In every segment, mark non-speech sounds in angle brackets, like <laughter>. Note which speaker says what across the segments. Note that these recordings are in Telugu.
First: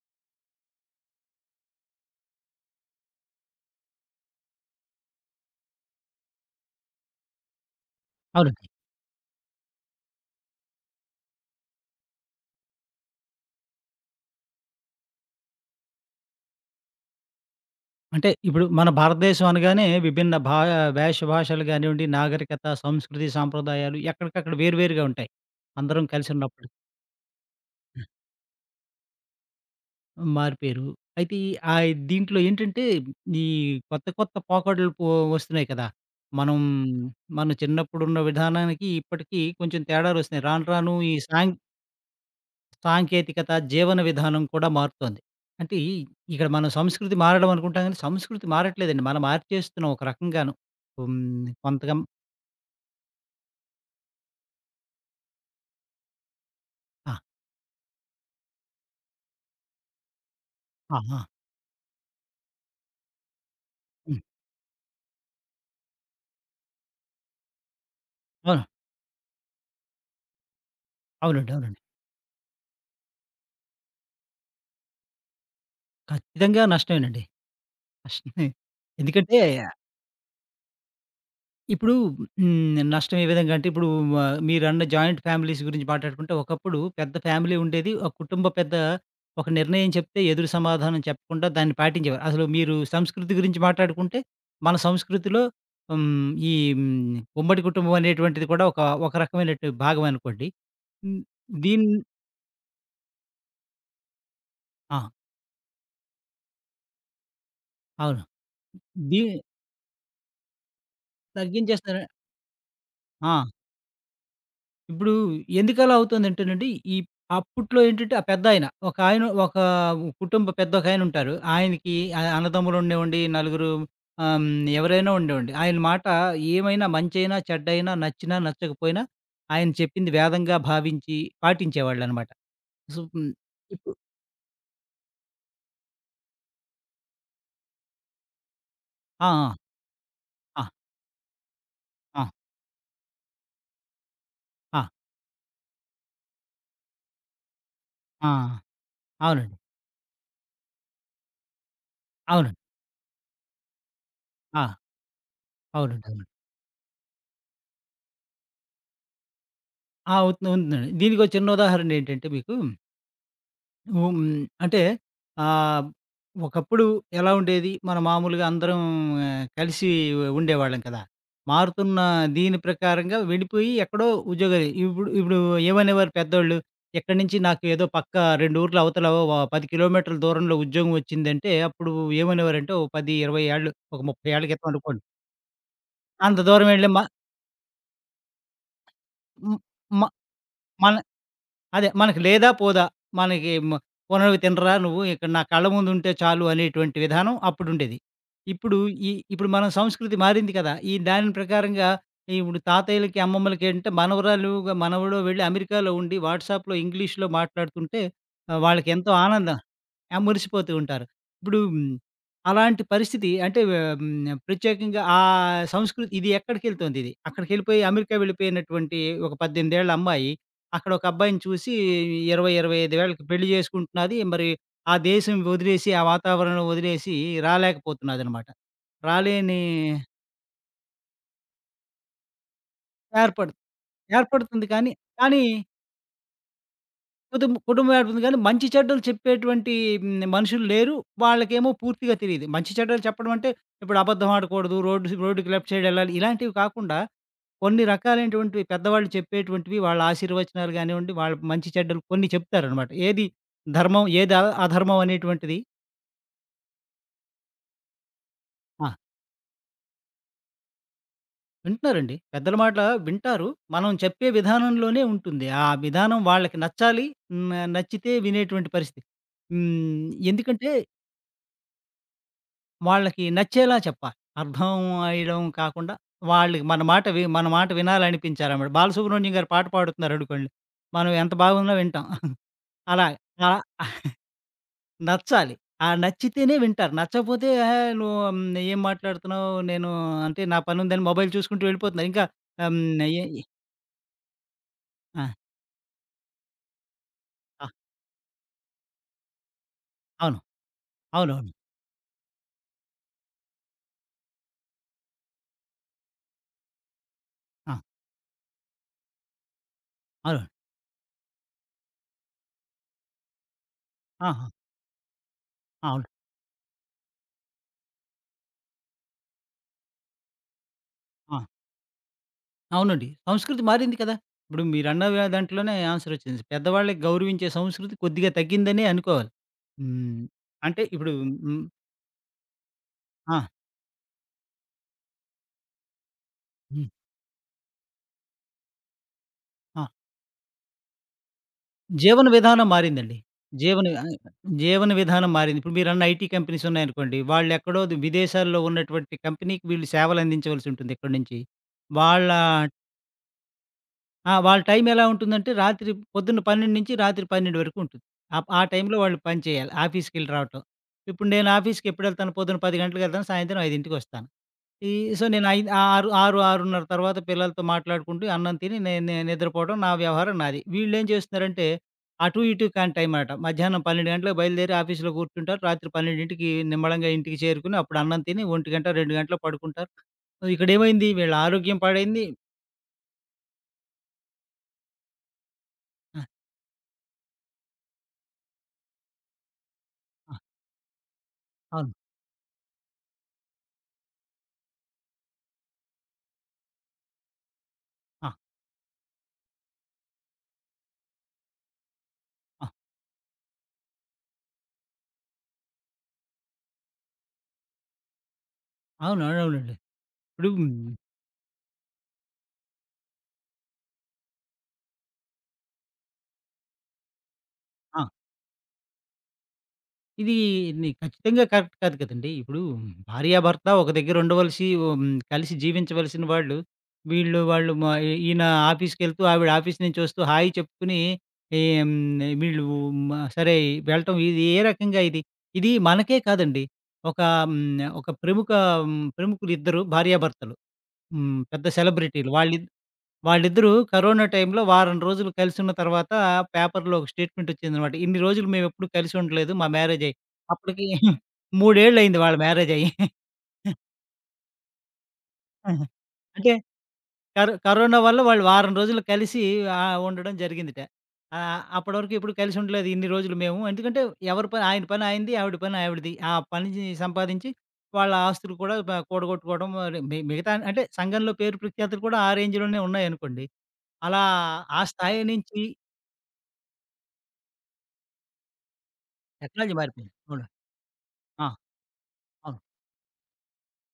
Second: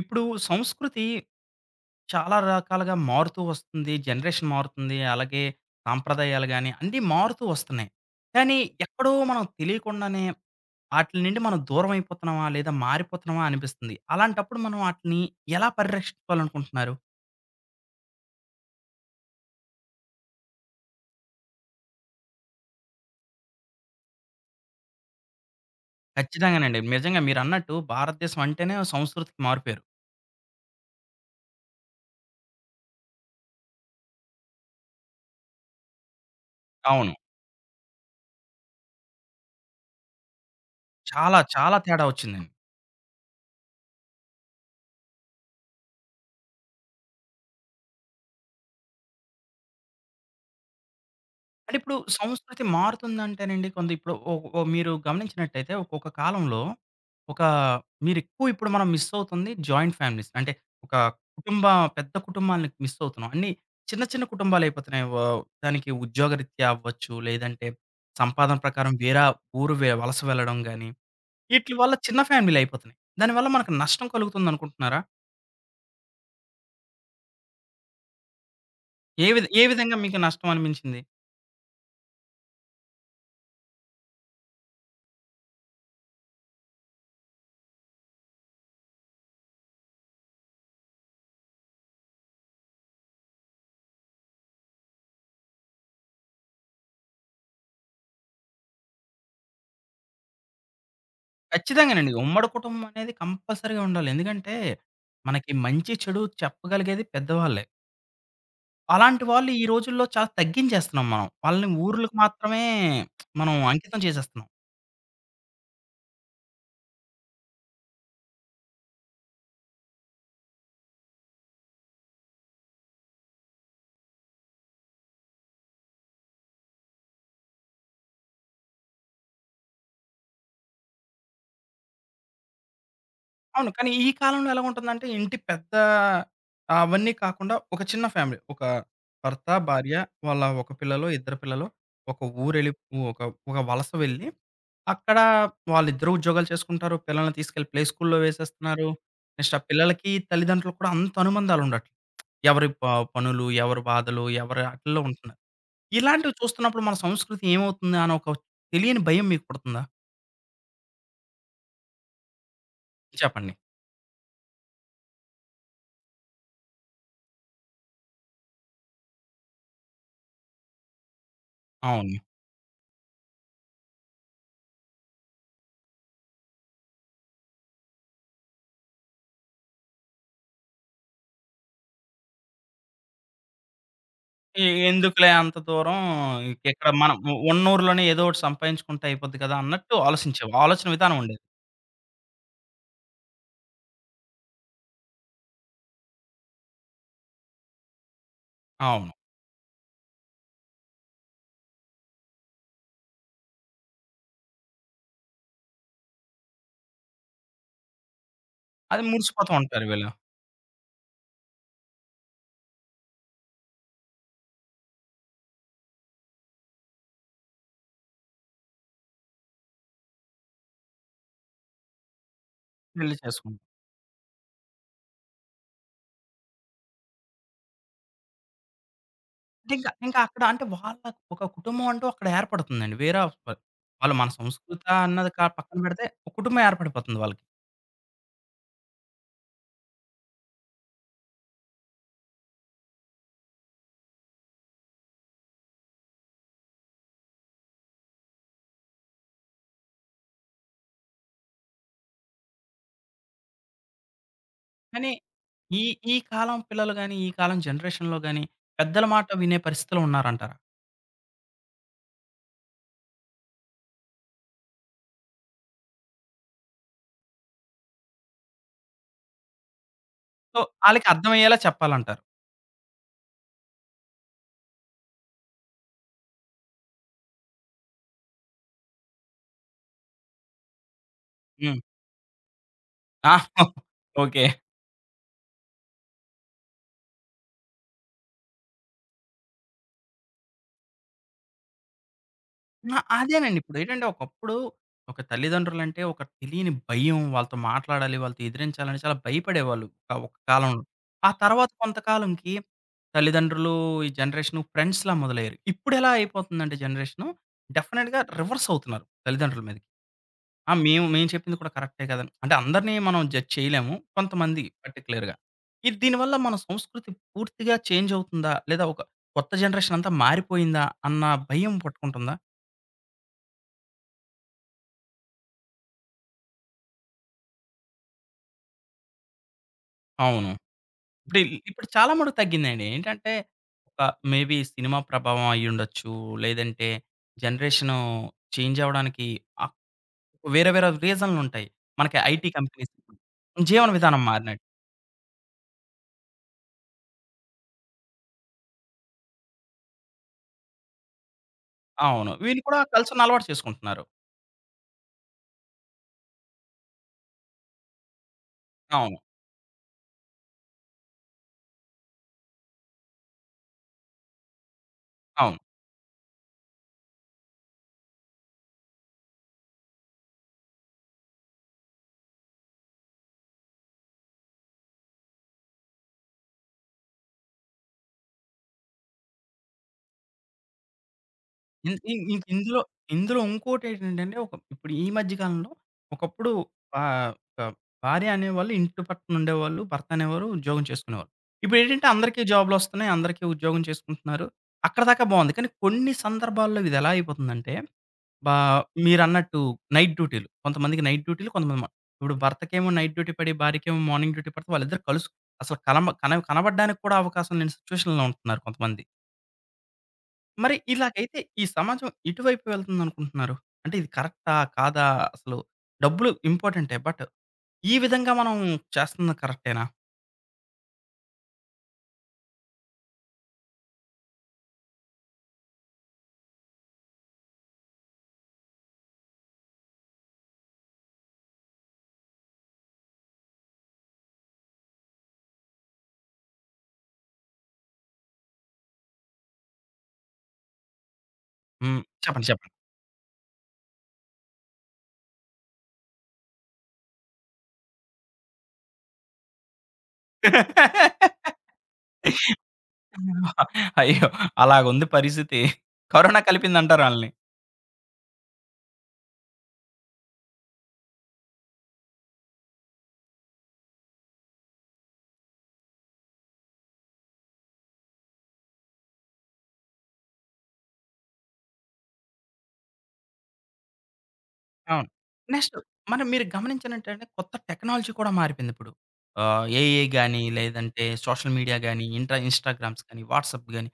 Speaker 1: ఇప్పుడు సంస్కృతి చాలా రకాలుగా మారుతూ వస్తుంది. జనరేషన్ మారుతుంది. అలాగే సాంప్రదాయాలు గాని, అన్నీ మారుతూ వస్తున్నాయి. కానీ
Speaker 2: అవునండి.
Speaker 1: ఎక్కడో మనం తెలియకుండానే ఆటిల నుండి మనం దూరం అయిపోతున్నామా? లేదా మారిపోతున్నామా? అనిపిస్తుంది. అలాంటప్పుడు మనం ఆటిని ఎలా పరిరక్షించుకోవాలనుకుంటున్నారు?
Speaker 2: అంటే ఇప్పుడు మన భారతదేశం అనగానే విభిన్న వేష భాషలు గానివ్వండి, నాగరికత, సంస్కృతి, సాంప్రదాయాలు ఎక్కడికక్కడ వేరు వేరుగా ఉంటాయి. అందరం కలిసి ఉన్నప్పుడు
Speaker 1: ఖచ్చితంగానండి, నిజంగా మీరన్నట్టు భారతదేశం అంటేనే సంస్కృతికి మారుపేరు.
Speaker 2: మారిపోయారు. అయితే ఈ దీంట్లో ఏంటంటే ఈ కొత్త కొత్త పోకడలు వస్తున్నాయి కదా! మనం
Speaker 1: అవును,
Speaker 2: మన చిన్నప్పుడున్న విధానానికి ఇప్పటికి కొంచెం తేడాలొస్తున్నాయి. రాను రాను ఈ
Speaker 1: చాలా చాలా తేడా వచ్చిందండి.
Speaker 2: సాంకేతికత, జీవన విధానం కూడా మారుతోంది. అంటే ఈ ఇక్కడ మనం సంస్కృతి మారడం అనుకుంటాం గానీ, సంస్కృతి మారట్లేదండి. మనం మార్చేస్తున్నాం ఒక రకంగాను.
Speaker 1: అంటే
Speaker 2: కొంతగా
Speaker 1: ఇప్పుడు సంస్కృతి మారుతుందంటేనండి కొంత ఇప్పుడు ఒ ఒ మీరు గమనించినట్టయితే ఒక్కొక్క కాలంలో
Speaker 2: ఆ!
Speaker 1: ఒక మీరెక్కువ ఇప్పుడు మనం మిస్ అవుతుంది జాయింట్ ఫ్యామిలీస్. అంటే ఒక
Speaker 2: ఆ! ఆ!
Speaker 1: కుటుంబ పెద్ద కుటుంబాలని మిస్ అవుతున్నాం. అన్నీ చిన్న
Speaker 2: హ్మ్.
Speaker 1: చిన్న కుటుంబాలయిపోతున్నాయి. దానికి ఉద్యోగరీత్యా అవ్వచ్చు, లేదంటే సంపాదన
Speaker 2: అవును.
Speaker 1: ప్రకారం వేరే ఊరు వలస వెళ్ళడం గాని,
Speaker 2: అవునండి.
Speaker 1: ఈట్లి
Speaker 2: అవునండి.
Speaker 1: వల్ల చిన్న ఫ్యామిలీలయిపోతున్నాయి. దానివల్ల మనకు నష్టం కలుగుతుందనుకుంటున్నారా?
Speaker 2: ఖచ్చితంగా నష్టమేనండి. నష్టమే. ఎందుకంటే
Speaker 1: ఏ విధంగా మీకు నష్టం అనిపించింది?
Speaker 2: ఇప్పుడు నష్టం ఏ విధంగా అంటే ఇప్పుడు వ మీరన్న జాయింట్ ఫ్యామిలీస్ గురించి మాట్లాడుకుంటే ఒకప్పుడు పెద్ద ఫ్యామిలీ ఉండేది. ఒక కుటుంబ పెద్ద ఒక నిర్ణయం చెప్తే ఎదురు సమాధానం చెప్పకుండా దాన్ని పాటించేవారు. అసలు మీరు సంస్కృతి గురించి మాట్లాడుకుంటే మన సంస్కృతిలో హ్మ్. ఈ హ్మ్. ఉమ్మడి కుటుంబం అనేటువంటిది కూడా ఒక ఒక రకమైనటు భాగం అనుకోండి. హ్మ్. దీన్
Speaker 1: ఖచ్చితంగానండి, ఉమ్మడి కుటుంబం అనేది కంపల్సరీగా ఉండాలి. ఎందుకంటే,
Speaker 2: ఆ!
Speaker 1: మనకి మంచి, చెడు చెప్పగలిగేది పెద్దవాళ్ళే.
Speaker 2: అవును. దీ
Speaker 1: అలాంటి వాళ్ళు ఈ రోజుల్లో చాలా తగ్గించేస్తున్నాం మనం. వాళ్ళని
Speaker 2: తగ్గించేస్తారా?
Speaker 1: ఊర్లకు మాత్రమే
Speaker 2: ఆ!
Speaker 1: మనం అంకితం చేసేస్తున్నాం.
Speaker 2: ఇప్పుడు ఎందుకలా అవుతుందంటేనండి, ఈ అప్పట్లో ఏంటంటే ఆ పెద్దాయన, ఒకాయన ఒక ఆయన ఒక కుటుంబ పెద్ద ఒకాయనుంటారు. ఆయనకి అన్నదమ్ములు ఉండేవండి, నలుగురు ఆహ్, హ్మ్, ఎవరైనా ఉండేవండి. ఆయన మాట ఏమైనా మంచైనా, చెడ్డైనా, నచ్చినా, నచ్చకపోయినా ఆయన చెప్పింది వేదంగా భావించి పాటించేవాళ్ళనమాట. సో, హ్మ్.
Speaker 1: అవును. కానీ
Speaker 2: ఇప్పుడు
Speaker 1: ఈ కాలంలో ఎలా ఉంటుందంటే, ఇంటి పెద్ద ఆ, అవన్నీ కాకుండా ఒక చిన్న ఫ్యామిలీ. ఒక
Speaker 2: ఆ!
Speaker 1: భర్త, భార్య, వాళ్ళ
Speaker 2: ఆ!
Speaker 1: ఒక పిల్లలో, ఇద్దరు పిల్లలో ఒక
Speaker 2: ఆ!
Speaker 1: ఊరెళ్ళి ఒక ఒక వలస వెళ్ళి
Speaker 2: ఆ! ఆ!
Speaker 1: అక్కడ వాళ్ళిద్దరూ ఉద్యోగాలు చేసుకుంటారు. పిల్లల్ని తీసుకెళ్ళి ప్లే స్కూల్‌లో
Speaker 2: ఆ!
Speaker 1: వేసేస్తున్నారు. నెక్స్ట్
Speaker 2: అవునండి.
Speaker 1: ఆ పిల్లలకి తల్లిదండ్రులకు కూడా అంత అనుబంధాలుండట్లే.
Speaker 2: అవునండి.
Speaker 1: ఎవరి ప పనులు, ఎవరి బాధలు, ఎవరి
Speaker 2: ఆ!
Speaker 1: ఆటిల్లో ఉంటున్నారు.
Speaker 2: అవునండి. అవును.
Speaker 1: ఇలాంటివి చూస్తున్నప్పుడు మన సంస్కృతి ఏమవుతుంది అని ఒక తెలియని భయం మీకు పుడుతుందా?
Speaker 2: ఆ! అవుతు ఉందండి. దీనికో చిన్న ఉదాహరణ ఏంటంటే మీకు
Speaker 1: చెప్పండి.
Speaker 2: హ్మ్. అంటే ఆహ్, ఒకప్పుడు ఎలా ఉండేది? మనం మామూలుగా అందరం ఆ, కలిసి ఉండేవాళ్ళం కదా! మారుతున్న
Speaker 1: అవును.
Speaker 2: దీని ప్రకారంగా వెళ్ళిపోయి ఎక్కడో ఉద్యోగాలు ఇప్పుడు ఇప్పుడు ఏమనేవారు పెద్దోళ్ళు, "ఇక్కడి నుంచి నాకు ఏదో పక్క 2 ఊర్లు అవతల 10 కిలోమీటర్ల దూరంలో ఉద్యోగం వచ్చిందంటే." అప్పుడు ఏమనేవారంటే, ఓ 10, 20 ఏళ్ళు, ఒక 30 ఏళ్ల
Speaker 1: ఎ
Speaker 2: క్రితం అనుకోండి.
Speaker 1: ఎందుకులే అంత దూరం
Speaker 2: అంత దూరం వెళ్ళి
Speaker 1: ఇక్కడ
Speaker 2: మ
Speaker 1: మనం ఉన్న ఊర్లోనే ఏదో ఒకటి సంపాదించుకుంటే అయిపోద్ది కదా!
Speaker 2: హ్మ్.
Speaker 1: అన్నట్టు
Speaker 2: మ
Speaker 1: ఆలోచించేవారు. ఆలోచన
Speaker 2: మన
Speaker 1: విధానం ఉండేది.
Speaker 2: అదే. మనకి లేదా పోదా. మనకి మ "పోనోనివి తినరా నువ్వు, ఇక్కడ నా కళ్ళ ముందుంటే చాలు" అనేటువంటి విధానం అప్పుడుండేది. ఇప్పుడు
Speaker 1: అవును.
Speaker 2: ఇప్పుడు మనం సంస్కృతి మారింది కదా! ఈ దాని ప్రకారంగా ఇప్పుడు తాతయ్యలకి, అమ్మమ్మలకి ఏంటంటే మనవరాలుగా మనవడు వెళ్ళి అమెరికాలో ఉండి వాట్సాప్‌లో ఇంగ్లీష్‌లో మాట్లాడుతుంటే
Speaker 1: అది
Speaker 2: వాళ్ళకెంతో
Speaker 1: మురిసిపోతూ
Speaker 2: ఆనందం.
Speaker 1: ఉంటారు వీళ్ళు.
Speaker 2: ఆ! మురిసిపోతూ ఉంటారు. ఇప్పుడు అలాంటి పరిస్థితి అంటే ప్రత్యేకంగా ఆ సంస్కృతి ఇది ఎక్కడికెళ్తోందిది? అక్కడికెళ్ళిపోయి అమెరికా వెళ్ళిపోయినటువంటి ఒక 18 ఏళ్ల అమ్మాయి అక్కడ ఒక అబ్బాయిని చూసి 20, 25
Speaker 1: పెళ్లి
Speaker 2: వేలకి పెళ్లి
Speaker 1: చేసుకుంటారు.
Speaker 2: చేసుకుంటున్నది. మరి ఆ దేశం వదిలేసి, ఆ వాతావరణం వదిలేసి రాలేకపోతున్నదనమాట. రాలేని
Speaker 1: అంటే ఇంకా ఇంకా అక్కడ అంటే వాళ్ళకి ఒక కుటుంబం అంటూ అక్కడ ఏర్పడుతుందండి. వేరే
Speaker 2: ఏర్పడు
Speaker 1: వ వాళ్ళు మన
Speaker 2: ఏర్పడుతుంది
Speaker 1: సంస్కృత
Speaker 2: కానీ,
Speaker 1: అన్నది
Speaker 2: కానీ
Speaker 1: కా పక్కన పెడితే ఒక కుటుంబం ఏర్పడిపోతుంది వాళ్ళకి.
Speaker 2: కుటుంబం ఏడుపుంది గానీ, మంచి చెడ్డలు చెప్పేటువంటి మనుషులు లేరు. వాళ్ళకేమో పూర్తిగా తెలీదు. మంచి చెడ్డలు చెప్పడం అంటే, ఇప్పుడు అబద్ధం ఆడకూడదు, రోడ్డుకి లెఫ్ట్ సైడ్ ఎళ్ళాలి. ఇలాంటివి కాకుండా, కొన్ని రకాలైనటువంటివి పెద్దవాళ్ళు చెప్పేటువంటివి, వాళ్ళ ఆశీర్వచనాలు గానివ్వండి, వాళ్ళ మంచి చెడ్డలు కొన్ని చెప్తారనమాట. ఏది ధర్మం, ఏది అధర్మం
Speaker 1: కానీ
Speaker 2: అనేటువంటిది.
Speaker 1: ఈ ఈ కాలం పిల్లలు గాని, ఈ కాలం జనరేషన్‌లో గాని
Speaker 2: ఆ!
Speaker 1: పెద్దల మాట వినే పరిస్థితిలో ఉన్నారంటారా?
Speaker 2: వింటున్నారండి. పెద్దల మాట వింటారు. మనం చెప్పే విధానంలోనే ఉంటుంది. ఆ విధానం వాళ్ళకి నచ్చాలి. నచ్చితే వినేటువంటి పరిస్థితి.
Speaker 1: సో,
Speaker 2: ఎందుకంటే
Speaker 1: ఆళ్ళకి అర్థమయ్యేలా చెప్పాలంటారు.
Speaker 2: వాళ్ళకి నచ్చేలా చెప్పాలి. అర్థం అయ్యడం కాకుండా వాళ్ళకి మన మాట వినాలనిపించాలన్నమాట. బాలసుబ్రహ్మణ్యం గారు పాట పాడుతున్నారనుకోండి. మనం ఎంత బాగున్నా
Speaker 1: హ్మ్.
Speaker 2: వింటాం. అలా
Speaker 1: ఆ!
Speaker 2: అలా
Speaker 1: <laughs> ఓకే.
Speaker 2: నచ్చాలి. ఆ నచ్చితేనే వింటారు. నచ్చకపోతే "ఏహే! నువ్వు ఏం మాట్లాడుతున్నావు? నేను అంటే నా పనుందని" మొబైల్ చూసుకుంటూ వెళ్ళిపోతున్నారు. ఇంకా ఆహ్,
Speaker 1: ఆ!
Speaker 2: హ్మ్. ఎ ఎ
Speaker 1: అదేనండి. ఇప్పుడేంటంటే ఒకప్పుడు ఒక
Speaker 2: ఆ!
Speaker 1: తల్లిదండ్రులంటే ఒక తెలియని భయం. వాళ్ళతో
Speaker 2: ఆ!
Speaker 1: మాట్లాడాలి, వాళ్ళతో ఎదిరించాలని చాలా భయపడేవాళ్ళు ఆహ్, ఒక
Speaker 2: అవును.
Speaker 1: కాలంలో. ఆ
Speaker 2: అవునవును.
Speaker 1: తర్వాత కొంతకాలంకి తల్లిదండ్రులు, ఈ జనరేషను ఫ్రెండ్స్‌లా మొదలయ్యారు. ఇప్పుడెలా అయిపోతుందంటే జనరేషను
Speaker 2: ఆ!
Speaker 1: డెఫినెట్‌గా రివర్స్ అవుతున్నారు తల్లిదండ్రుల మీదకి.
Speaker 2: అవును.
Speaker 1: ఆ! మేము మేము చెప్పింది కూడా కరెక్టే కదని. అంటే అందరిని మనం జడ్జ్ చేయలేము.
Speaker 2: ఆహా!
Speaker 1: కొంతమంది పర్టిక్యులర్‌గా.
Speaker 2: అవును.
Speaker 1: దీనివల్ల మన సంస్కృతి పూర్తిగా చేంజ్ అవుతుందా? లేదా ఒక కొత్త జనరేషన్ అంతా మారిపోయిందా? అన్న భయం పట్టుకుంటుందా?
Speaker 2: అవునండి. సంస్కృతి మారింది కదా! ఇప్పుడు మీరన్న దాంట్లోనే ఆన్సర్ వచ్చింది. పెద్దవాళ్ళకి గౌరవించే సంస్కృతి కొద్దిగా తగ్గిందనే అనుకోవాలి. హ్మ్.
Speaker 1: అవును.
Speaker 2: అంటే ఇప్పుడు హ్మ్.
Speaker 1: ఇప్పుడు చాలా మటుకు తగ్గిందండి. ఏంటంటే
Speaker 2: ఆ!
Speaker 1: ఒక మేబీ సినిమా ప్రభావం అయ్యుండొచ్చు.
Speaker 2: హ్మ్.
Speaker 1: లేదంటే జనరేషను చేంజ్ అవ్వడానికి ఆహ్,
Speaker 2: ఆ!
Speaker 1: వేరే వేరే రీజన్‌లుంటాయి. మనకి
Speaker 2: జీవన
Speaker 1: ఐటీ
Speaker 2: విధానం
Speaker 1: కంపెనీస్
Speaker 2: మారిందండి. జీవన
Speaker 1: జీవన
Speaker 2: ఆహ్,
Speaker 1: విధానం మారినట్టు.
Speaker 2: జీవన విధానం మారింది. ఇప్పుడు మీరన్న ఐటీ కంపెనీస్ ఉన్నాయనుకోండి. వాళ్ళెక్కడో విదేశాల్లో ఉన్నటువంటి కంపెనీకి వీళ్ళు సేవలందించవలసి ఉంటుంది ఇక్కడి నుంచి. వాళ్ళ
Speaker 1: అవును, వీళ్ళు కూడా కలిసున్న అలవాటు చేసుకుంటున్నారు.
Speaker 2: ఆ! వాళ్ళ టైం ఎలా ఉంటుందంటే రాత్రి పొద్దున్న 12 నుంచి రాత్రి 12 వరకు ఉంటుంది. ఆ టైంలో
Speaker 1: అవును.
Speaker 2: వాళ్ళు పని చేయాలి. ఆఫీస్‌కెళ్ళి రావటం. ఇప్పుడు నేను ఆఫీస్‌కి ఎప్పుడెళ్తాను? పొద్దున 10 గంటలకెళ్తాను. సాయంత్రం 5:00కి ఈ సో, నేను
Speaker 1: అవును.
Speaker 2: ఐ ఆరు ఆరు ఆరున్నర తర్వాత పిల్లలతో మాట్లాడుకుంటూ అన్నం తిని నేను నేను నిద్రపోవడం నా వ్యవహారం నాది. వీళ్ళేం చేస్తున్నారంటే అటు ఇటు కాని టైం మాట. మధ్యాహ్నం 12 గంటలకు బయలుదేరి ఆఫీస్‌లో కూర్చుంటారు. రాత్రి 12కి నిమ్మళంగా ఇంటికి చేరుకొని అప్పుడు అన్నం తిని 1 గంట 2 గంటలో పడుకుంటారు. ఇక్కడేమైంది వీళ్ళ ఆరోగ్యం
Speaker 1: ఇన్ ఇ
Speaker 2: పాడైంది.
Speaker 1: ఇంక ఇందులో, ఇందులో ఇంకోటేంటంటే ఒక ఇప్పుడు ఈ మధ్య కాలంలో
Speaker 2: ఆ!
Speaker 1: ఒకప్పుడు ఆహ్, ఒక భార్య అనేవాళ్ళు ఇంటి పట్టున ఉండేవాళ్ళు, భర్త
Speaker 2: ఆ!
Speaker 1: అనేవారు ఉద్యోగం చేసుకునేవాళ్ళు.
Speaker 2: అవును.
Speaker 1: ఇప్పుడేంటంటే అందరికీ జాబ్‌లొస్తున్నాయి, అందరికీ ఉద్యోగం చేసుకుంటున్నారు. అక్కడిదాకా బావుంది. కానీ కొన్ని సందర్భాల్లో ఇది ఎలా అయిపోతుందంటే,
Speaker 2: ఆ! ఆ!
Speaker 1: బా మీరన్నట్టు నైట్ డ్యూటీలు. కొంతమందికి నైట్ డ్యూటీలు, కొంతమంది మ ఇప్పుడు భర్తకేమో నైట్ డ్యూటీ పడి, భార్యకేమో మార్నింగ్ డ్యూటీ పడితే వాళ్ళిద్దరూ కలుసు అసలు కలమ కన కనపడడానికి కూడా అవకాశం లేని సిట్యుయేషన్‌లో ఉంటున్నారు కొంతమంది.
Speaker 2: అవును. అవునవునండి. ఇప్పుడు
Speaker 1: మరి ఇలాగైతే ఈ సమాజం ఎటువైపు వెళ్తుందనుకుంటున్నారు? అంటే ఇది కరెక్టా? కాదా? అసలు డబ్బులు ఇంపార్టెంటే. బట్ ఈ
Speaker 2: ఆ!
Speaker 1: విధంగా మనం చేస్తున్నది కరెక్టేనా?
Speaker 2: ఇది ఖచ్చితంగా కరెక్ట్ కాదు కదండీ! ఇప్పుడు భార్యాభర్త ఒక దగ్గర ఉండవలసి కలిసి జీవించవలసిన వాళ్ళు, వీళ్ళు వాళ్ళు మా ఈ ఈయన ఆఫీస్‌కెళ్తూ, ఆవిడ ఆఫీస్ నుంచి వస్తూ హాయ్ చెప్పుకుని ఏం వీళ్ళు మ సరే వెళ్ళటం ఇది ఏ రకంగా ఇది? ఇది మనకే కాదండి. ఒక హ్మ్. ఒక ప్రముఖ ప్రముఖులిద్దరు భార్యాభర్తలు. పెద్ద
Speaker 1: హ్మ్.
Speaker 2: సెలబ్రిటీలు
Speaker 1: చెప్పండి. చెప్పండి.
Speaker 2: వాళ్ళిద్దరూ కరోనా టైంలో వారం రోజులు కలిసున్న తర్వాత పేపర్‌లో ఒక స్టేట్మెంట్ వచ్చిందనమాట. ఇన్ని రోజులు మేమెప్పుడు కలిసి ఉండలేదు మా మ్యారేజ్ అయ్యి. అప్పటికి <laughs>
Speaker 1: <laughs>
Speaker 2: 3 ఏళ్లయింది వాళ్ళ మ్యారేజ్ అయ్యి. <laughs>
Speaker 1: అయ్యో! అలాగుంది పరిస్థితి. కరోనా
Speaker 2: అంటే
Speaker 1: కలిపిందంటారు ఆళ్ళని.
Speaker 2: కరోనా వల్ల వాళ్ళు వారం రోజులు కలిసి ఉండడం జరిగిందట. అప్పటి వరకు ఎప్పుడు కలిసి ఉండలేదు ఇన్ని రోజులు మేము. ఎందుకంటే ఎవరి పని ఆయన పని ఆయనది, ఆవిడ పని ఆవిడది. ఆ పని సంపాదించి వాళ్ళ ఆస్తులు కూడా కూడగొట్టుకోవడం మరి మిగతా అంటే సంఘంలో పేరు ప్రఖ్యాతులు కూడా ఆ రేంజ్‌లోనే ఉన్నాయనుకోండి. అలా ఆ
Speaker 1: అవును.
Speaker 2: స్థాయి నుంచి
Speaker 1: నెక్స్ట్ మనం మీరు గమనించినట్టంటే కొత్త టెక్నాలజీ కూడా మారిపోయిందిప్పుడు. ఆహ్,
Speaker 2: టెక్నాలజీ
Speaker 1: ఏఐ
Speaker 2: మారిపోయింది.
Speaker 1: గాని,
Speaker 2: అవును.
Speaker 1: లేదంటే సోషల్
Speaker 2: ఆ!
Speaker 1: మీడియా గాని, ఇంట్రా
Speaker 2: అవును.
Speaker 1: ఇన్‌స్టాగ్రామ్స్ గాని, వాట్సాప్ గాని,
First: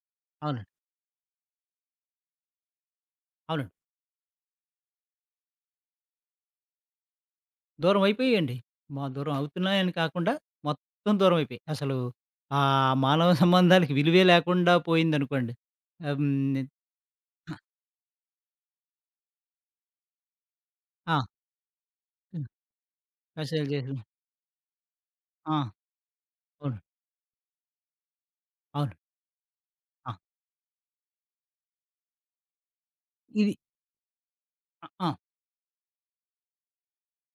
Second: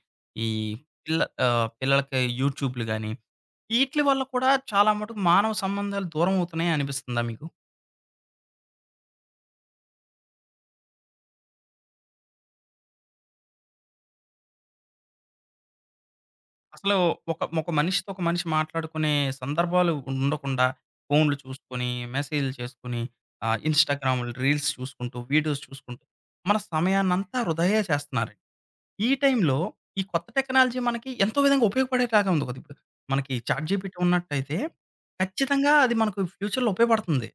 Speaker 1: ఈ
Speaker 2: అవునండి.
Speaker 1: పిల్ల ఆహ్, పిల్లలకి యూట్యూబ్‌లు గాని
Speaker 2: అవునండి.
Speaker 1: ఈట్లి వల్ల కూడా చాలా మటుకు మానవ సంబంధాలు దూరం అవుతున్నాయి అనిపిస్తుందా మీకు?
Speaker 2: దూరం అయిపోయాయండి. మా దూరం అవుతున్నాయని కాకుండా మొత్తం దూరం అయిపోయాయి. అసలు ఆ మానవ సంబంధాలకి విలువే లేకుండా పోయిందనుకోండి. ఆహ్, హ్మ్.
Speaker 1: అసలు ఒక
Speaker 2: ఆ!
Speaker 1: ఒక మనిషితో ఒక మనిషి మాట్లాడుకునే సందర్భాలు ఉండకుండా,
Speaker 2: ఆ!
Speaker 1: ఫోన్‌లు చూసుకొని,
Speaker 2: హ్మ్.
Speaker 1: మెసేజ్‌లు చేసుకొని, ఆహ్,
Speaker 2: మెసేజ్‌లు చేసి
Speaker 1: ఇన్‌స్టాగ్రామ్‌లు రీల్స్ చూసుకుంటూ,
Speaker 2: ఆ!
Speaker 1: వీడియోస్ చూసుకుంటూ, మన
Speaker 2: అవును.
Speaker 1: సమయాన్నంతా వృధాయే చేస్తున్నారండి.
Speaker 2: అవును.
Speaker 1: ఈ టైంలో ఈ
Speaker 2: ఆ!
Speaker 1: కొత్త టెక్నాలజీ మనకి ఎంతో విధంగా ఉపయోగపడేలాగా ఉంది కదా! ఇప్పుడు మనకి
Speaker 2: ఇది
Speaker 1: చాట్ జీపీటీ ఉన్నట్టయితే
Speaker 2: ఆ! ఆ!
Speaker 1: ఖచ్చితంగా అది మనకు ఫ్యూచర్‌లో ఉపయోగపడుతుంది.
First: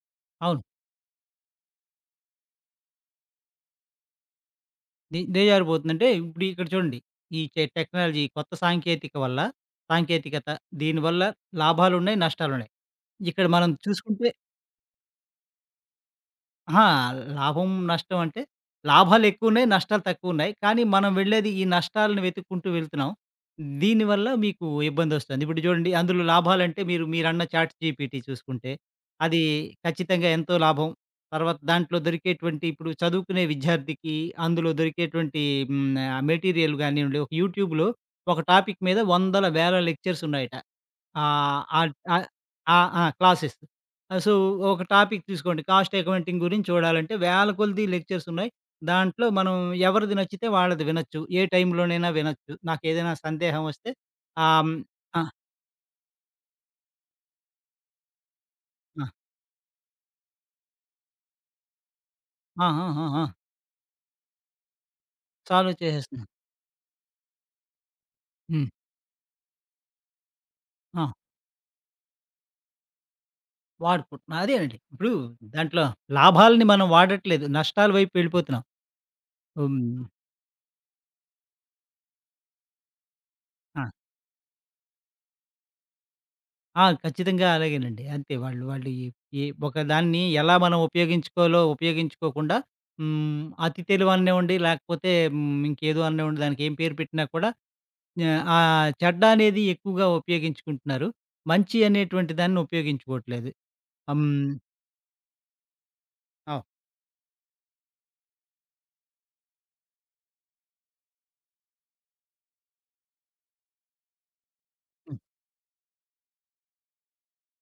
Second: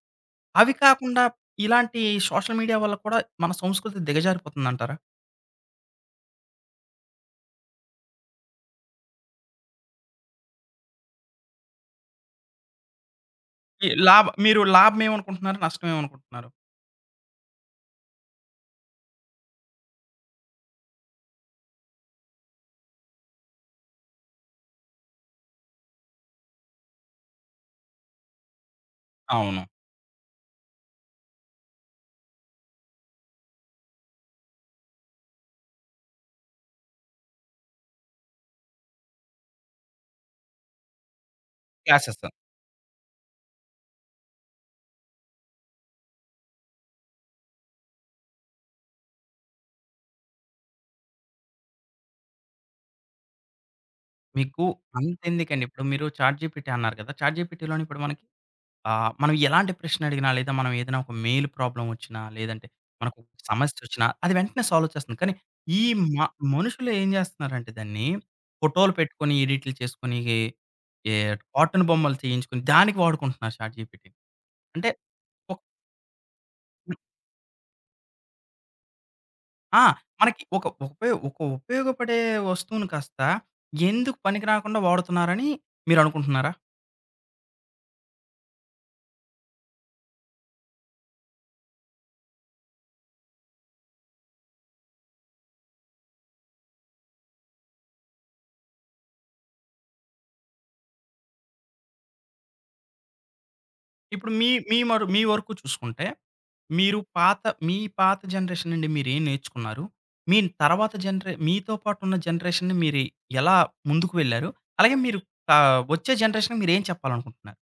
Speaker 2: అవును.
Speaker 1: అవి కాకుండా ఇలాంటి సోషల్ మీడియా వల్ల కూడా మన సంస్కృతి దిగజారిపోతుందంటారా?
Speaker 2: దిగజారిపోతుందంటే ఇప్పుడు ఇక్కడ చూడండి. ఈ టెక్నాలజీ కొత్త సాంకేతిక వల్ల సాంకేతికత దీనివల్ల లాభాలున్నాయి, నష్టాలున్నాయి. ఇక్కడ మనం
Speaker 1: ఈ లాభ
Speaker 2: చూసుకుంటే
Speaker 1: మీరు లాభం ఏమనుకుంటున్నారు? నష్టం ఏమనుకుంటున్నారు?
Speaker 2: అహా! లాభం, నష్టం అంటే లాభాలు ఎక్కువున్నాయి. నష్టాలు తక్కువున్నాయి. కానీ మనం వెళ్ళేది ఈ నష్టాలను వెతుక్కుంటూ వెళ్తున్నాం. దీనివల్ల మీకు ఇబ్బందొస్తుంది. ఇప్పుడు చూడండి అందులో లాభాలంటే మీరన్న చాట్‌జీపీటీ చూసుకుంటే అది
Speaker 1: అవును.
Speaker 2: ఖచ్చితంగా ఎంతో లాభం. తర్వాత దాంట్లో దొరికేటువంటి ఇప్పుడు చదువుకునే విద్యార్థికి అందులో దొరికేటువంటి హ్మ్, మెటీరియల్ గానివ్వండి, ఒక యూట్యూబ్‌లో ఒక టాపిక్ మీద వందల, వేల లెక్చర్స్ ఉన్నాయట. ఆహ్, ఆహ్,
Speaker 1: క్లాసెస్.
Speaker 2: ఆహ్, ఆ! ఆ! క్లాసెస్. ఆ! సో, ఒక టాపిక్ తీసుకోండి. కాస్ట్ అకౌంటింగ్ గురించి చూడాలంటే వేల కొలది లెక్చర్స్ ఉన్నాయి. దాంట్లో మనం ఎవరిది నచ్చితే వాళ్ళది వినొచ్చు. ఏ టైంలోనైనా వినొచ్చు. నాకేదైనా సందేహం వస్తే ఆహ్,
Speaker 1: మీకు
Speaker 2: హ్మ్. ఆ!
Speaker 1: అంతెందుకండి. ఇప్పుడు మీరు చాట్ జీపీటీ అన్నారు కదా! చాట్ జీపీటీలోని ఇప్పుడు మనకి
Speaker 2: ఆ!
Speaker 1: ఆహ్, మనం ఎలాంటి ప్రశ్న అడిగినా, లేదా మనం ఏదైనా ఒక మెయిల్ ప్రాబ్లమ్ వచ్చినా, లేదంటే
Speaker 2: ఆ! ఆ! ఆ!
Speaker 1: మనకు
Speaker 2: ఆ!
Speaker 1: సమస్యొచ్చినా, అది వెంటనే సాల్వ్ చేస్తుంది. కానీ
Speaker 2: సాల్వ్
Speaker 1: ఈ మ
Speaker 2: చేసేస్తున్నాం.
Speaker 1: మనుషులు ఏం చేస్తున్నారంటే దాన్ని
Speaker 2: హ్మ్.
Speaker 1: ఫోటోలు పెట్టుకొని, ఎడిట్లు చేసుకొని,
Speaker 2: ఆ!
Speaker 1: ఏ కార్టూన్ బొమ్మలు చేయించుకొని దానికి వాడుకుంటున్నారు చాట్ జీపీటీని.
Speaker 2: వాడుకుంటున్నాం. అదేనండి.
Speaker 1: అంటే
Speaker 2: ఇప్పుడు
Speaker 1: ఒక
Speaker 2: దాంట్లో లాభాల్ని మనం వాడట్లేదు. నష్టాల వైపు వెళ్ళిపోతున్నాం. హ్మ్.
Speaker 1: ఆ! మనకి ఒక ఉపయోగపడే వస్తువుని కాస్త
Speaker 2: ఆ!
Speaker 1: ఎందుకు పనికి రాకుండా వాడుతున్నారని మీరనుకుంటున్నారా?
Speaker 2: ఆ! ఖచ్చితంగా అలాగేనండి. అంతే వాళ్ళు వాళ్ళు ఈ ఈ ఒక దాన్ని ఎలా మనం ఉపయోగించుకోకుండా అతి తెలివి అనివ్వండి, లేకపోతే ఇంకేదో అనివ్వండి దానికేం పేరు పెట్టినా కూడా ఆహ్, ఆ చెడ్డ అనేది ఎక్కువగా ఉపయోగించుకుంటున్నారు. మంచి అనేటువంటి దాన్ని ఉపయోగించుకోవట్లేదు.
Speaker 1: ఇప్పుడు
Speaker 2: హ్మ్.
Speaker 1: మీ మీ మరు మీ వరకు చూసుకుంటే,
Speaker 2: ఆ!
Speaker 1: మీరు పాత మీ పాత జనరేషన్ నుండి మీరేం నేర్చుకున్నారు? మీ తర్వాత జనరే మీతో పాటున్న జనరేషన్‌ని మీరు ఎలా ముందుకు వెళ్లారు? అలాగే
Speaker 2: హ్మ్.
Speaker 1: మీరు ఆహ్, వచ్చే జనరేషన్‌కి మీరేం చెప్పాలనుకుంటున్నారు?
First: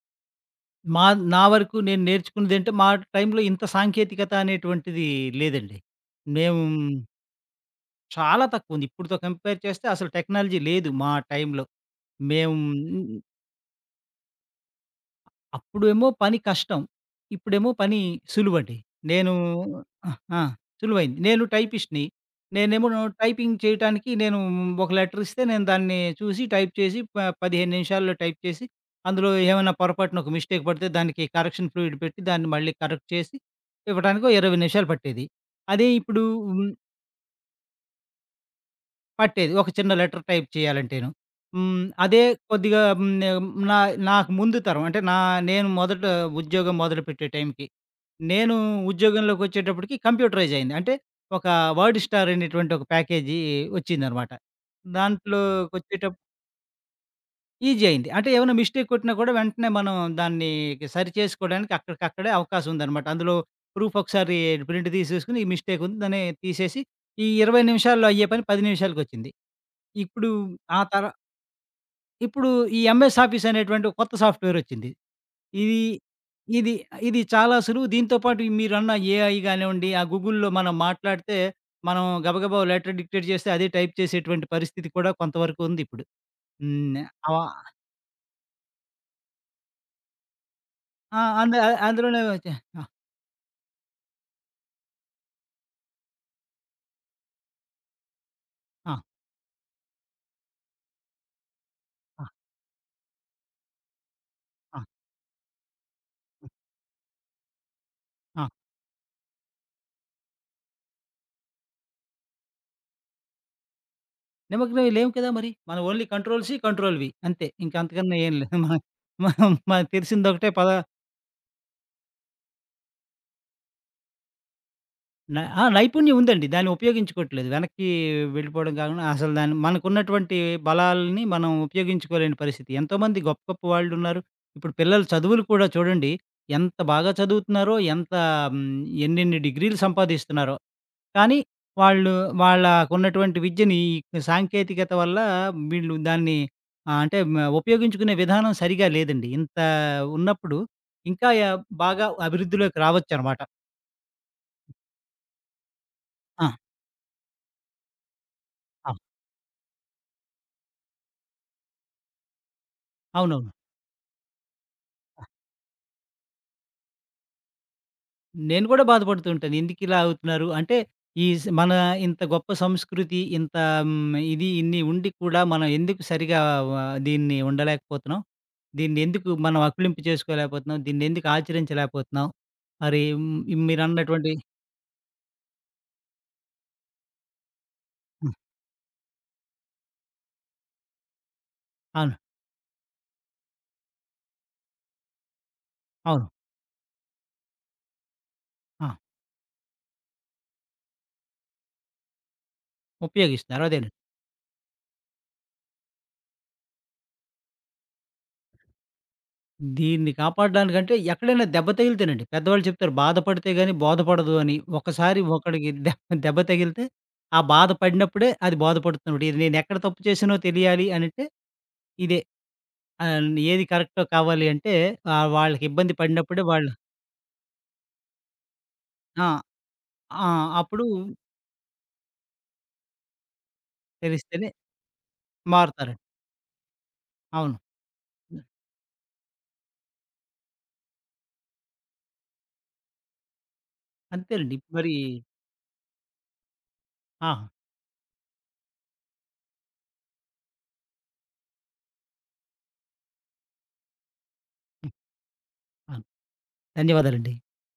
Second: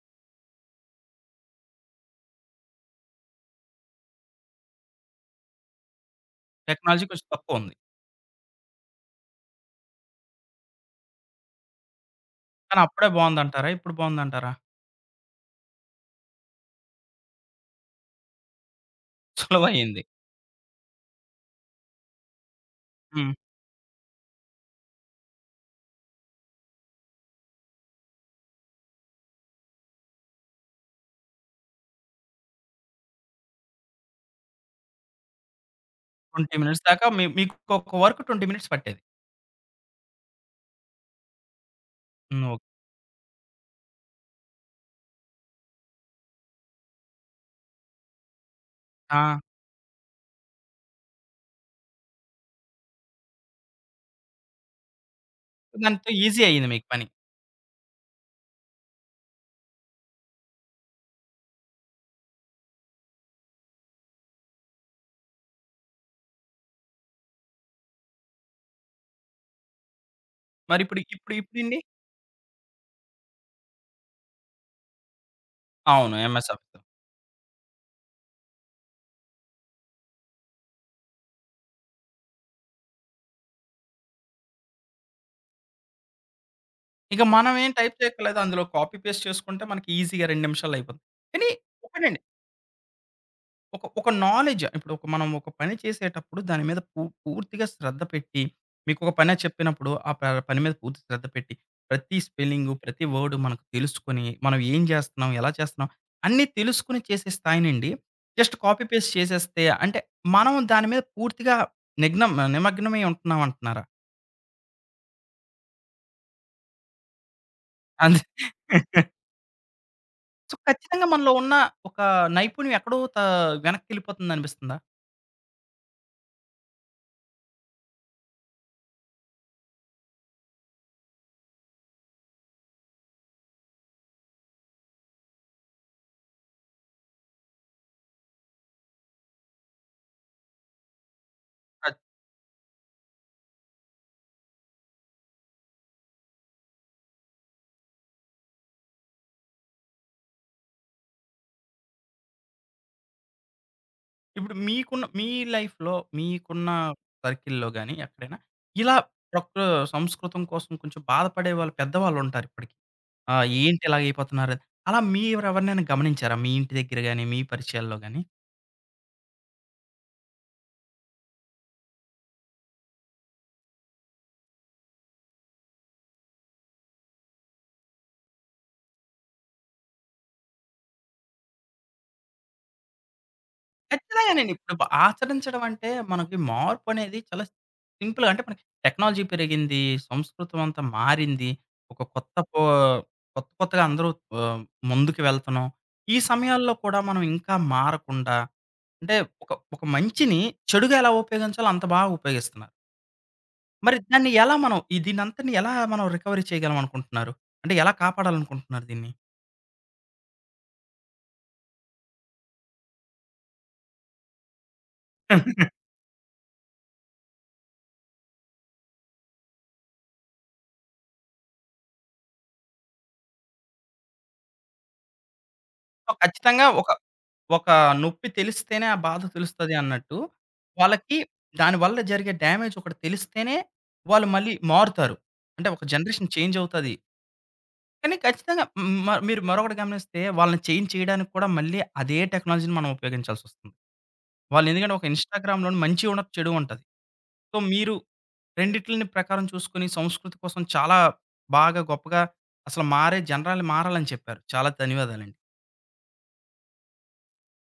Speaker 2: మా నా వరకు నేను నేర్చుకున్నదేంటే మా టైంలో ఇంత సాంకేతికత అనేటువంటిది లేదండి. మేము
Speaker 1: టెక్నాలజీ కొంచెం తక్కువుంది.
Speaker 2: చాలా తక్కువుంది. ఇప్పుడుతో కంపేర్ చేస్తే అసలు టెక్నాలజీ లేదు మా టైంలో. మేము
Speaker 1: కానీ అప్పుడే బావుందంటారా? ఇప్పుడు బావుందంటారా?
Speaker 2: అప్పుడేమో పని కష్టం. ఇప్పుడేమో పని సులువండి. నేను
Speaker 1: సులువయింది. <laughs>
Speaker 2: ఆ! ఆ! సులువైంది. నేను టైపిస్ట్‌ని. నేనేమో
Speaker 1: హ్మ్.
Speaker 2: టైపింగ్ చేయటానికి నేను ఒక లెటర్ ఇస్తే నేను దాన్ని చూసి టైప్ చేసి 15 నిమిషాల్లో టైప్ చేసి అందులో ఏమైనా పొరపాటున ఒక మిస్టేక్ పడితే దానికి కరెక్షన్ ఫ్లూయిడ్ పెట్టి దాన్ని మళ్ళీ కరెక్ట్ చేసి ఇవ్వడానికో 20 నిమిషాలు పట్టేది. అదే ఇప్పుడు
Speaker 1: 20
Speaker 2: హ్మ్.
Speaker 1: మినిట్స్ దాకా మీ మీకు ఒక వర్క్ 20 మినిట్స్ పట్టేది.
Speaker 2: పట్టేది. ఒక చిన్న లెటర్ టైప్ చేయాలంటేను. హ్మ్. అదే
Speaker 1: హ్మ్. ఓకే.
Speaker 2: కొద్దిగా హ్మ్, నాకు ముందు తరం అంటే నేను మొదట ఉద్యోగం మొదలుపెట్టే టైంకి, నేను
Speaker 1: ఆ!
Speaker 2: ఉద్యోగంలోకొచ్చేటప్పటికి కంప్యూటరైజ్ అయింది. అంటే ఒక వర్డ్ స్టార్ అనేటువంటి ఒక ప్యాకేజీ వచ్చిందనమాట.
Speaker 1: దాంతో
Speaker 2: దాంట్లోకొచ్చేటప్పుడు
Speaker 1: ఈజీ అయింది మీకు పని.
Speaker 2: ఈజీ అయింది. అంటే ఏమైనా మిస్టేక్ కొట్టినా కూడా వెంటనే మనం దాన్ని సరిచేసుకోవడానికి అక్కడికక్కడే అవకాశం ఉందనమాట. అందులో ప్రూఫ్ ఒకసారి ప్రింట్ తీసేసుకొని ఈ మిస్టేక్ ఉంది దాన్ని తీసేసి ఈ 20 నిమిషాల్లో అయ్యే పని 10 నిమిషాలకొచ్చింది. ఇప్పుడు ఆ
Speaker 1: మరిప్పుడు
Speaker 2: తర
Speaker 1: ఇప్పుడు ఇప్పుడు ఇప్పుడండి
Speaker 2: ఇప్పుడు ఈ ఎంఎస్ ఆఫీస్ అనేటువంటి ఒక కొత్త సాఫ్ట్‌వేర్ వచ్చింది. ఇది,
Speaker 1: అవును. ఎంఎస్
Speaker 2: ఇది,
Speaker 1: ఆఫీస్‌లో
Speaker 2: ఇది చాలా సులువు. దీంతో పాటు మీరన్న ఏఐ గానివ్వండి, ఆ గూగుల్‌లో మనం మాట్లాడితే, మనం గబగబా ఓ లెటర్ డిక్టేట్ చేస్తే అదే టైప్ చేసేటువంటి పరిస్థితి కూడా కొంతవరకు ఉందిప్పుడు. హ్మ్.
Speaker 1: ఇక
Speaker 2: అవ
Speaker 1: మనమేం టైప్ చేయక్కర్లేదు. అందులో కాపీ పేస్ట్ చేసుకుంటే మనకి ఈజీగా 2 నిమిషాల్లో అయిపోద్ది.
Speaker 2: ఆ!
Speaker 1: కానీ ఒకటండి
Speaker 2: అందులోనే వచ్చే ఆ!
Speaker 1: ఒక ఒక నాలెడ్జ్ ఇప్పుడు ఒక మనం ఒక పని చేసేటప్పుడు దాని మీద పూర్తిగా శ్రద్ధ పెట్టి,
Speaker 2: ఆ!
Speaker 1: మీకొక పని చెప్పినప్పుడు ఆ ప పని మీద పూర్తి శ్రద్ధ పెట్టి, ప్రతి
Speaker 2: ఆ!
Speaker 1: స్పెల్లింగు, ప్రతి వర్డ్ మనకు తెలుసుకొని, మనం
Speaker 2: ఆ!
Speaker 1: ఏం చేస్తున్నాం, ఎలా చేస్తున్నాం అన్నీ తెలుసుకొని చేసే స్థాయినండి
Speaker 2: ఆ!
Speaker 1: జస్ట్ కాపీ పేస్ట్ చేసేస్తే అంటే మనం దాని మీద పూర్తిగా నిఘ్నం నిమగ్నమై ఉంటున్నాం అంటున్నారా?
Speaker 2: నిమగ్నమై లేము కదా మరి. మనం only control C, control V అంతే. ఇంక అంతకన్నా
Speaker 1: అంతే.
Speaker 2: ఏం లేదు. మన
Speaker 1: <laughs>
Speaker 2: మనం మనకు తెలిసిందొకటే
Speaker 1: సో,
Speaker 2: పద
Speaker 1: ఖచ్చితంగా మనలో ఉన్న ఒక నైపుణ్యం ఎక్కడో త వెనక్కెళ్ళిపోతుందనిపిస్తుందా?
Speaker 2: ఆ! నైపుణ్యం ఉందండి. దాన్ని ఉపయోగించుకోవట్లేదు. వెనక్కి వెళ్ళిపోవడం కాకుండా అసలు దాన్ని మనకున్నటువంటి బలాల్ని మనం ఉపయోగించుకోలేని పరిస్థితి. ఎంతోమంది గొప్ప గొప్ప వాళ్ళున్నారు. ఇప్పుడు పిల్లల చదువులు కూడా చూడండి. ఎంత బాగా చదువుతున్నారో, ఎంత హ్మ్, ఎన్నెన్ని డిగ్రీలు సంపాదిస్తున్నారో. కానీ
Speaker 1: అద్
Speaker 2: వాళ్ళు వాళ్ళకున్నటువంటి విద్యని ఈ సాంకేతికత వల్ల వీళ్ళు దాన్ని ఆహ్, అంటే మ ఉపయోగించుకునే విధానం సరిగా లేదండి. ఇంత ఉన్నప్పుడు ఇంకా బాగా అభివృద్ధిలోకి రావచ్చనమాట.
Speaker 1: ఇప్పుడు మీకున్న మీ లైఫ్‌లో
Speaker 2: ఆ!
Speaker 1: మీకున్న సర్కిల్‌లో గాని ఎక్కడైనా
Speaker 2: ఆ!
Speaker 1: ఇలా ప్రకృ సంస్కృతం కోసం కొంచెం బాధపడే వాళ్ళు పెద్దవాళ్ళుంటారు ఇప్పటికి. ఆహ్,
Speaker 2: అవునవును.
Speaker 1: ఏంటి ఇలాగైపోతున్నారు? అలా మీరెవరినైనా గమనించారా? మీ ఇంటి దగ్గర గాని, మీ పరిచయాల్లో గాని?
Speaker 2: నేను కూడా బాధపడుతూ ఉంటాను. ఎందుకిలా అవుతున్నారు? అంటే ఈ స్ మన ఇంత గొప్ప సంస్కృతి, ఇంత ఇది ఇన్ని ఉండి కూడా మనం ఎందుకు సరిగా వ దీన్ని ఉండలేకపోతున్నాం? దీన్నెందుకు మనం అకులింపు చేసుకోలేకపోతున్నాం? దీన్నెందుకు ఆచరించలేకపోతున్నాం? మరి మీరన్నటువంటి
Speaker 1: ఖచ్చితంగానండి. ఇప్పుడు బ ఆచరించడం అంటే మనకి మార్పనేది చాలా సింపుల్‌గా
Speaker 2: హ్మ్.
Speaker 1: అంటే మనకి టెక్నాలజీ పెరిగింది. సంస్కృతం అంతా మారింది. ఒక
Speaker 2: అవును.
Speaker 1: కొత్త పో కొత్త కొత్తగా అందరూ ఆహ్, ముందుకు వెళ్తున్నాం. ఈ
Speaker 2: అవును.
Speaker 1: సమయాల్లో కూడా మనం ఇంకా మారకుండా
Speaker 2: ఆ!
Speaker 1: అంటే ఒక ఒక మంచిని చెడుగా ఎలా ఉపయోగించాలో అంత బాగా ఉపయోగిస్తున్నారు.
Speaker 2: ఉపయోగిస్తున్నారు. అదేనండి.
Speaker 1: మరి దాన్ని ఎలా మనం ఈ దీన్నంతటిని ఎలా మనం రికవరీ చేయగలం అనుకుంటున్నారు? అంటే ఎలా కాపాడాలనుకుంటున్నారు దీన్ని?
Speaker 2: దీన్ని కాపాడడానికంటే ఎక్కడైనా దెబ్బ తగిలితేనండి. పెద్దవాళ్ళు చెప్తారు బాధపడితే గాని బోధపడదు అని. ఒకసారి ఒకడికి దెబ్బ
Speaker 1: <laughs>
Speaker 2: <laughs> తగిలితే, ఆ బాధ పడినప్పుడే అది బోధపడుతున్నప్పుడు. ఇది నేనెక్కడ తప్పు చేశానో తెలియాలి అనంటే ఇదే. ఏది కరెక్టో కావాలి అంటే వాళ్ళకి ఇబ్బంది
Speaker 1: సో,
Speaker 2: పడినప్పుడే
Speaker 1: ఖచ్చితంగా
Speaker 2: వాళ్ళు
Speaker 1: ఒక ఒక నొప్పి తెలిస్తేనే ఆ బాధ
Speaker 2: ఆ!
Speaker 1: తెలుస్తది అన్నట్టు.
Speaker 2: ఆ! అప్పుడు
Speaker 1: వాళ్ళకి దాని వల్ల జరిగే డ్యామేజ్ ఒకటి తెలిస్తేనే వాళ్ళు
Speaker 2: తెలిస్తేనే
Speaker 1: మళ్ళీ మారుతారు. అంటే ఒక
Speaker 2: మారుతారండి.
Speaker 1: జనరేషన్ చేంజ్ అవుతది.
Speaker 2: అవును.
Speaker 1: కానీ ఖచ్చితంగా హ్మ్, మీరు మరొకటి గమనిస్తే వాళ్ళని చేంజ్ చేయడానికి కూడా మళ్ళీ అదే టెక్నాలజీని మనం ఉపయోగించాల్సొస్తుంది.
Speaker 2: అంతేనండి.
Speaker 1: వాళ్ళు
Speaker 2: మరి
Speaker 1: ఎందుకంటే ఒక ఇన్‌స్టాగ్రామ్‌లోని మంచి ఉండొచ్చు, చెడు ఉంటది.
Speaker 2: ఆ!
Speaker 1: సో, మీరు రెండిట్లిని ప్రకారం చూసుకొని సంస్కృతి కోసం చాలా బాగా గొప్పగా అసలు మారే జనరాలు మారాలని చెప్పారు. చాలా
Speaker 2: హ్మ్.
Speaker 1: ధన్యవాదాలండి.
Speaker 2: అవును. ధన్యవాదాలండి.